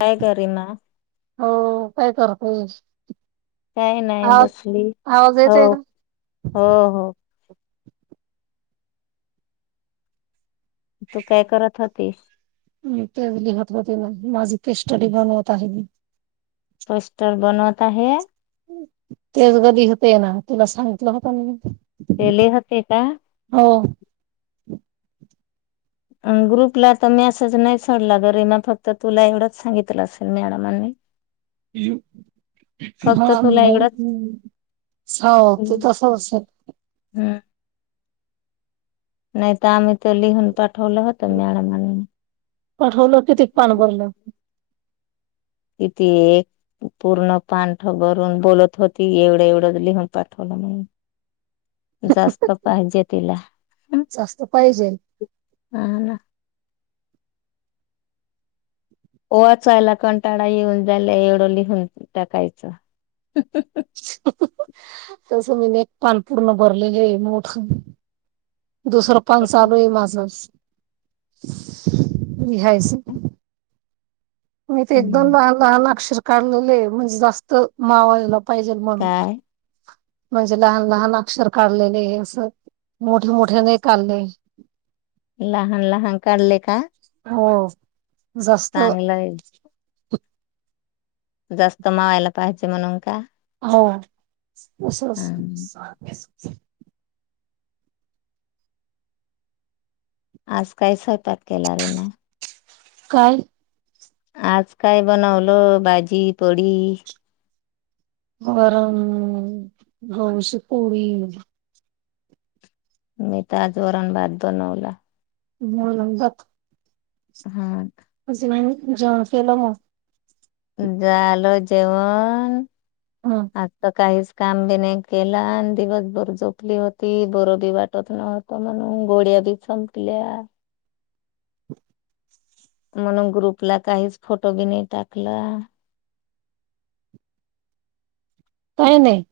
काय करी ना हो काय करतोस? काही नाही बसली आवाज हो येतोय का? हो हो. तू काय करत होती? तेच लिहत होते ना माझी ते स्टडी बनवत आहे मी. पोस्टर बनवत आहे. तेच [unintelligible] होते ना तुला सांगितलं होत मी ते लिहते होते का? [inaudible] ग्रुपला तर मेसेज नाही सोडला जरीे मग फक्त तुला एवढंच सांगितलं असेल मॅडमांनी. हा फक्त तुला मला् एवढंच [unintelligible] तो हम्म तस असेल. नाही तर आम्ही तो लिहून पाठतो. पाठवलं किती पान भरलं. किती एक पूर्ण पानं भरून बोलत होती एवढं एवढं लिहून पाठवलं म्हणून जास्त पाहिजे तिला. जास्त पाहिजे वाचायला कंटाळा येऊन जायला एवढं लिहून टाकायच. तसं मी न एक पान पूर्ण भरलेले आहे मोठ दुसरं पाण चालू आहे माझ. लिहायचं. म ते एकदोन हम्म लहान लहान अक्षर. काढलेले म्हणजे जास्त मावाला पाहिजल म्हण काय म्हणजे लहान लहान अक्षर काढलेले असं मोठे मोठे नाही काढले. लहान लहान काढले का? हो. जास्त चांगलंय. जास्त मावायला पाहिजे म्हणून का? हो. हम्म अस [inaudible] आज कायस आहे पॅक केलरी म काल आज काय बनवलं भाजी थोडी गरम गौश पोळी मी ताजं वरण भात बनवला होतात हा [inaudible] झालं जेवण ह आत्ता काहीच काम बी नाही केला आणि दिवसभर झोपली होती बर बी वाटत नव्हत म्हणून गोळ्या बी संपल्या म्हणून ग्रुपला काहीच फोटो बी नाही टाकलं काय नाही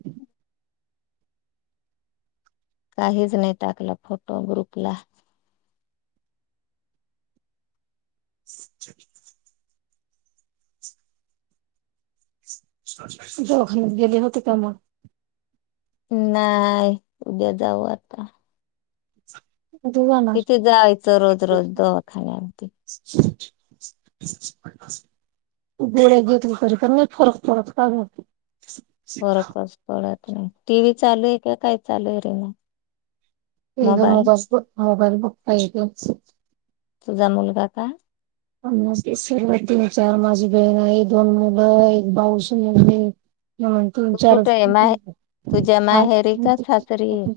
काहीच नाही टाकलं फोटो ग्रुपला ल दोघच गेले होते का मग नाही उद्या जाऊ आता उद्या जाणार किती जायचं रोज दवाखान्यात गोळ्या घेेतली फरक पडत नाही [inaudible] टीव्ही चालू आहे का काय चालू आहे रे ना इ मोबाईल मोबाल ब मोबाईल बुक तुझा मुलगा का ् सर्व तीन चार माझी बेण आहे दोन मुलं एक भाऊ म म्हण तुम तू चार कुठे आहे माहे तुझ्या माहेरी का सासरी आहे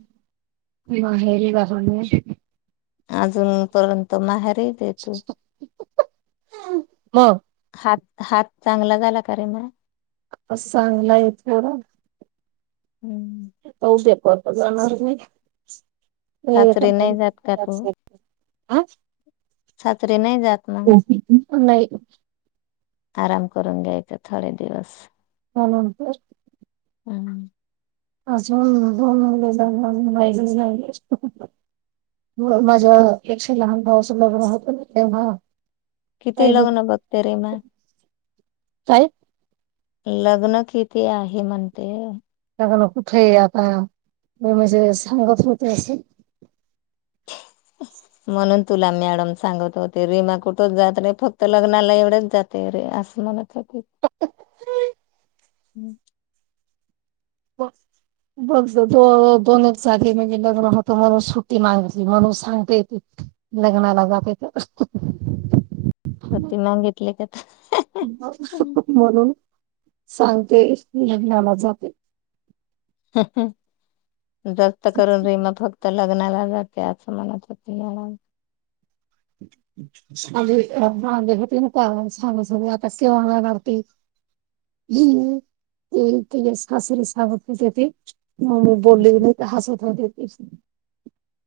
हेरी ब अजून पर्यंत नाही ते तेतू म हात हात चांगला झाला का रे मर चांगला आहे तर हम्म कोण पेपरला जाणार मी ते सासरी सगळं नाही जात का या तू साईट सासरी नाही जातं नाई आराम करून घ्यायचं थोडे दिवस म्हणून ते हम् अजून दोन महिने झालं [inaudible] होय माझ्या पेक्षा लहान भाऊचं लग्न होतं ना तेंव्हा किती लग्न बघते रे मान्य काय लग्न किती आहे म्हणते कुठे आता म्हणजे सांगत होते असं म्हणून तुला मॅडम सांगत होते रीमा कुठेच जात नाही फक्त लग्नाला एवढेच जाते रिमा असं म्हणत हो ठीक हम्म बघ गं दोनच जागी म्हणजे लग्न होतं म्हणून सुट्टी मागितली म्हणून सांगतेयेत लग्नाला जाते तर सुट्टी मागितली काय बोलून सांगते लग्नाला जाते हम् ह जास्त करून रिमा फक्त लग्नाला लग्नाला जाते असचं मनात घा फक्त [unintelligible] सागं सवयी आता सेवा माय भारती ह् ती तिच्या सासरी सागंतचं येती म मी बोलली कि हसत होती. इशयं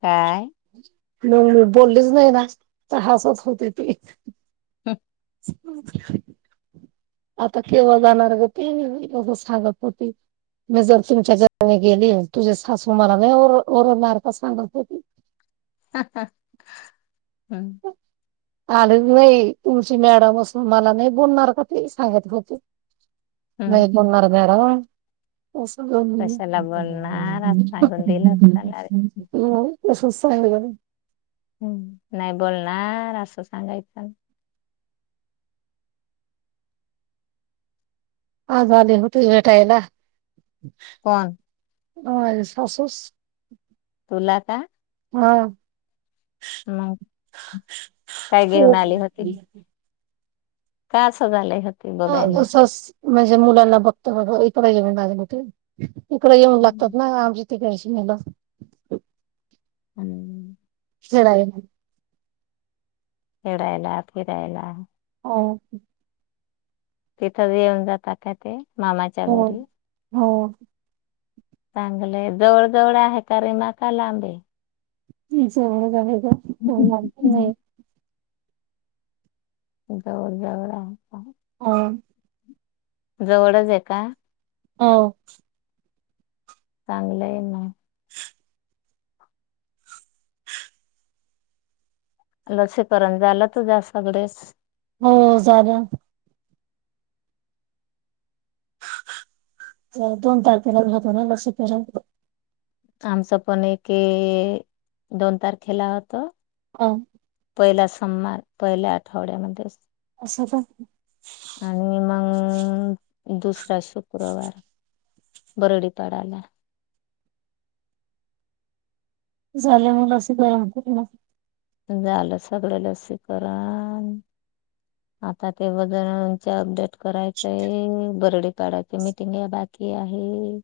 काय मग मी बोललीच नाही आज तर हसत होती ती हम [unintelligible] आता केव्हा जाणार ग ते सांगत होती मी जर तुमच्या घरी गेले तुझे सासू मला नाही ओर ओरडणार का सांग बरं हा हा हम्म आले नाही तुमची मॅडम असून मला नाही बोलणार का ते सांगत होते नाही हम्म. [inaudible] कशाला बोलणार असं सांगून दिलं असताना रे हो [unintelligible] तसंच सांगणार हम् नाही बोलणार असं सांगायचं. हा झाले होते भेटायला पण अ सासूस तुला का हा मग काय घेऊन खूप आली होती? काय असं झालंय हो? हो म्हणजे मुलांना बघत बघ इकडेे [inaudible] माझ ते इकडे येऊन लागतात हम्म ना [unintelligible] आणि [unintelligible] आहे खेडायला फिरायला हो तिथच येऊन जातात काय ते मामाच्या हो घरी हो चांगलंय जवळ जवळ आहे का रिमा का लांबे आहे. [unintelligible] हो लाग नाही जवळ जवळ आहे. होय जवडच आहे का? हो चांगलंय ना [inaudible] लसीकरण झालं तुझ्या सगडेच हो झालं दोन तारखेलाच होत ना लसीकरण आमचं पण एके दोन तारखेला होत. अ पहिला सोमवार पहिल्या आठवड्यामध्येच असं तर अ दुसरा शुक्रवार आहे बरडीपाडाला. झाल मग लसीकरण होत झालं सगळं लसीकरण आता ते वजनचे अपडेट करायचंय बरडी काडाची मीटिंग या बाकी आहे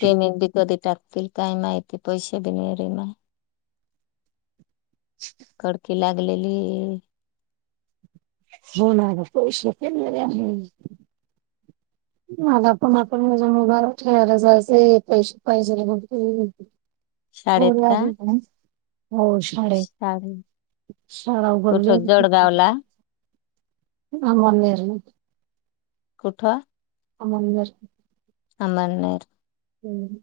पेमेंट बी कधी टाकतील काय माहिती पैसे बिन रे मा करकीे लागलेली होणार पैसे फले आ मला पण आपण माझ उभाला ठेवायला जायचं पैसे पाहिजे बघ हो शाळेत रे का अजून पर्यंत. हो शाळेत शाळा उघडली कुठं हो. जळगावला आ मणरण कुठ आ आम नाही हम्म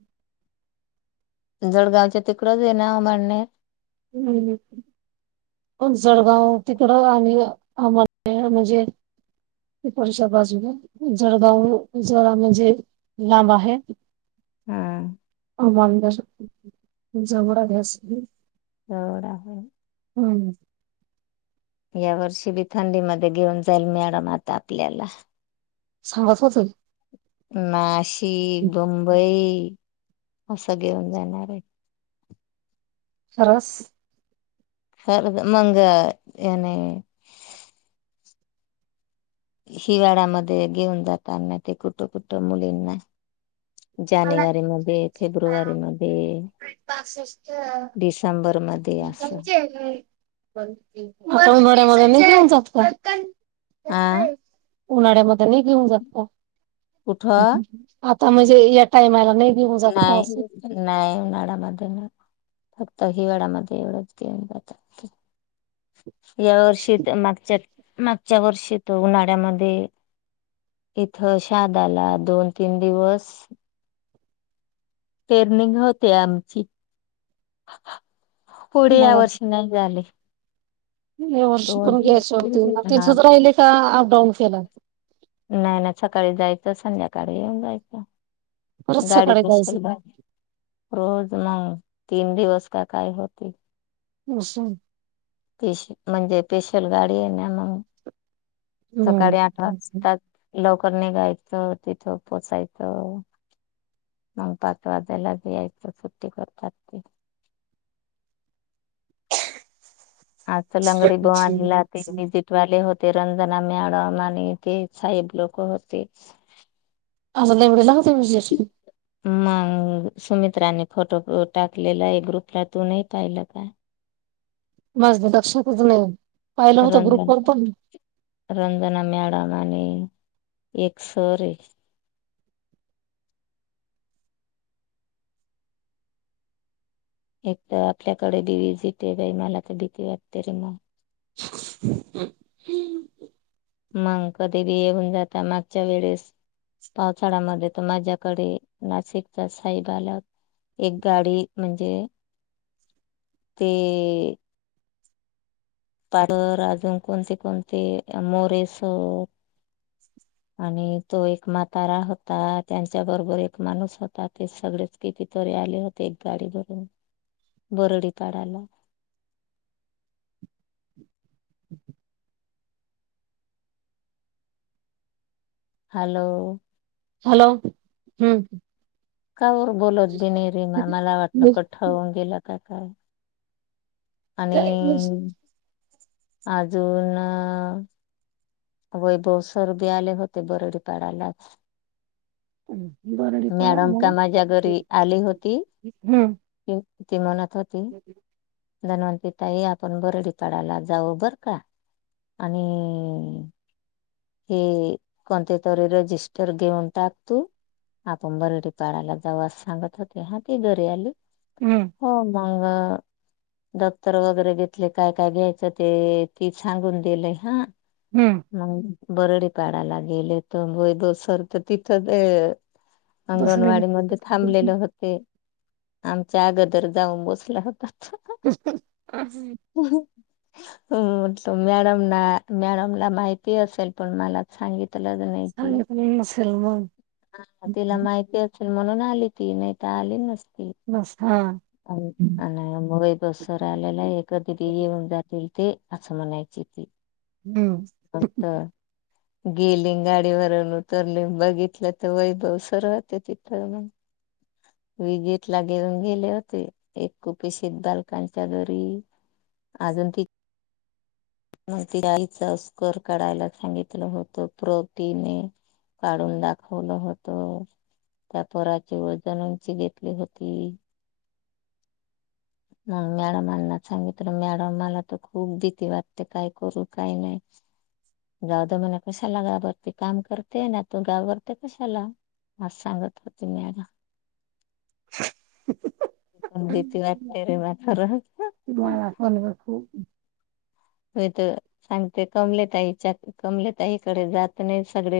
जळगावच्या तिकडच आहे ना म्हणणे हम् जळगाव तिकड आणि आम्हाला म्हणजे त परषा बाजूला जळगाव जळा म्हणजे लांब आहे हा ंद जवर अस होड आहे हम या वर्षी बी थंडी म घेऊन जाईल मॅडम आता आपल्याला सांगत होतय. नाशिक मुंबई- असं घेऊन जाणार आहे. खरवस. मंग याने हिवाळा्यामध्ये घेऊन जाताना ते कुठं कुठं मुलींना [inaudible] पॉपकॉर्न जानेवारी मध्ये फेब्रुवारी मध्ये डिसेंबर मध्ये असं तेच ते. उन्हाळ्यामध्ये नाही घेऊन जात का आ कुठं हहु आप- म्हणजे या टायमाला आत्ता. नाय नाय उन्हाळ्यामध्ये नाही होणार. फक्त हिवाळ्यामध्ये एवढंच घेऊन जातात. या वर्षी मागच्याग च्या वर्षी तर उन्हाळ्यामध्ये इथ शहादाला दोन तीन दिवस. टेनिंग होते आमची. पुढे या वर्षी नाही झाले वर्ष दोन पण घ्यायचं होतं मग हा तिथच राहिले का अपडाऊन केला. नाही नाही सकाळी जायचं संध्याकाडी येऊन जायचं. परत सकाळी [unintelligible] जायचं मंग तीन दिवस का काय होती. [unintelligible] म्हणजे स्पेशल गाडी आहे ना मग. सकाडी आठ हम्म वाजतात. लवकर निघायचं तिथं पोचायचं मग पाच वाजाला यायचं सुट्टी करतात ते. [unintelligible] विजिट वाले होते. ते रंजना मॅडम आणि ते साहेब लोक होते. [unintelligible] मग सुमित्राने फोटो टाकलेला आहे ग्रुपला तू नाही पाहिलं का. माझं लक्षातच नाही. पाहिलं होतं ग्रुप रंजन वर पण रंजना मॅडम आणि एक सर ए. एक तर आपल्याकडे बी विजिट आहे बाई मला त भीती वाटते रे म. मंग कधी बी येऊन जाता मागच्या वेडेस पावसाळ्यामधे तर माझ्याकडे नाशिकचा साहेब आला होता एक गाडी म्हणजे ते पाडर अजून कोणते कोणते मोरे सर आणि तो एक म्हातारा होता. त्यांच्या बरोबर एक माणूस होता. ते सगळेच कितीतरी आले होते. एक गाडी भरून बरडी पाडायला. हॅलो. हॅलो हुं कावर बोलत बी नाही रिमा मला वाटलं कठ होऊन गेलं. की काय. आणि आजून वैभव सर बी आले होते बरडी पाडालाच. [unintelligible] पळा मॅडम का हम्म माझ्या घरी आली होती. ती म्हणत. [unintelligible] धनवंती ताई आपण बरडी पाडायला जाऊ बर का आणि हे कोणते तरी रजिस्टर घेऊन टाक तू आपण बरडी पाडाला जाऊ सांगत होते. हा ती घरी आली हम्म हो म मग दप्तर वगैरे घेतले काय काय घ्यायचं ते ती सांगून दिलेय हा. हम्म [unintelligible] बरडी पाडायला गेले तर वैभव सर तर तिथंच हे. बसलेले अंगणवाडी मध्ये थांबलेले होते. आमच्या अगदर जाऊन बसला होता. [unintelligible] ह म्हणतो मॅडम ना मॅडम ला माहिती असेल. पण मलाच सांगि ला नाही क सलमन हा तिला माहितीच तर म्हणून आली ती नाही तर आली नसते. बश मगई बससर आलेला आहे कधी त येऊन जातील. ते असं म्हणायची त हम्म होता. गेली गाडीवरून उतरली बघितलं तर वैभव सरवात आहे. तिथ मग विजेेत ला घेऊन गेले होते. एक कुपेशीित बालकांच्या दरी अजून ती मग ति गाईचा स्कर काढायला सांगितलं होतं प्रोटीने काढून दाखवलं होत. त्या पराची वळजण उंची घेतली होती. म मॅडमांना सांगितलं मॅडम मला त खूप भीती वाटते. काय करू काय नाही गाव द मणा कशाला गावरती काम करते ना तू गावरते कशाला मज सांगत होती मॅडम. पण भीती वा [unintelligible] खूप हो तर सांगते कमले ताईच्या कमले तईकडे जात नाही सगळे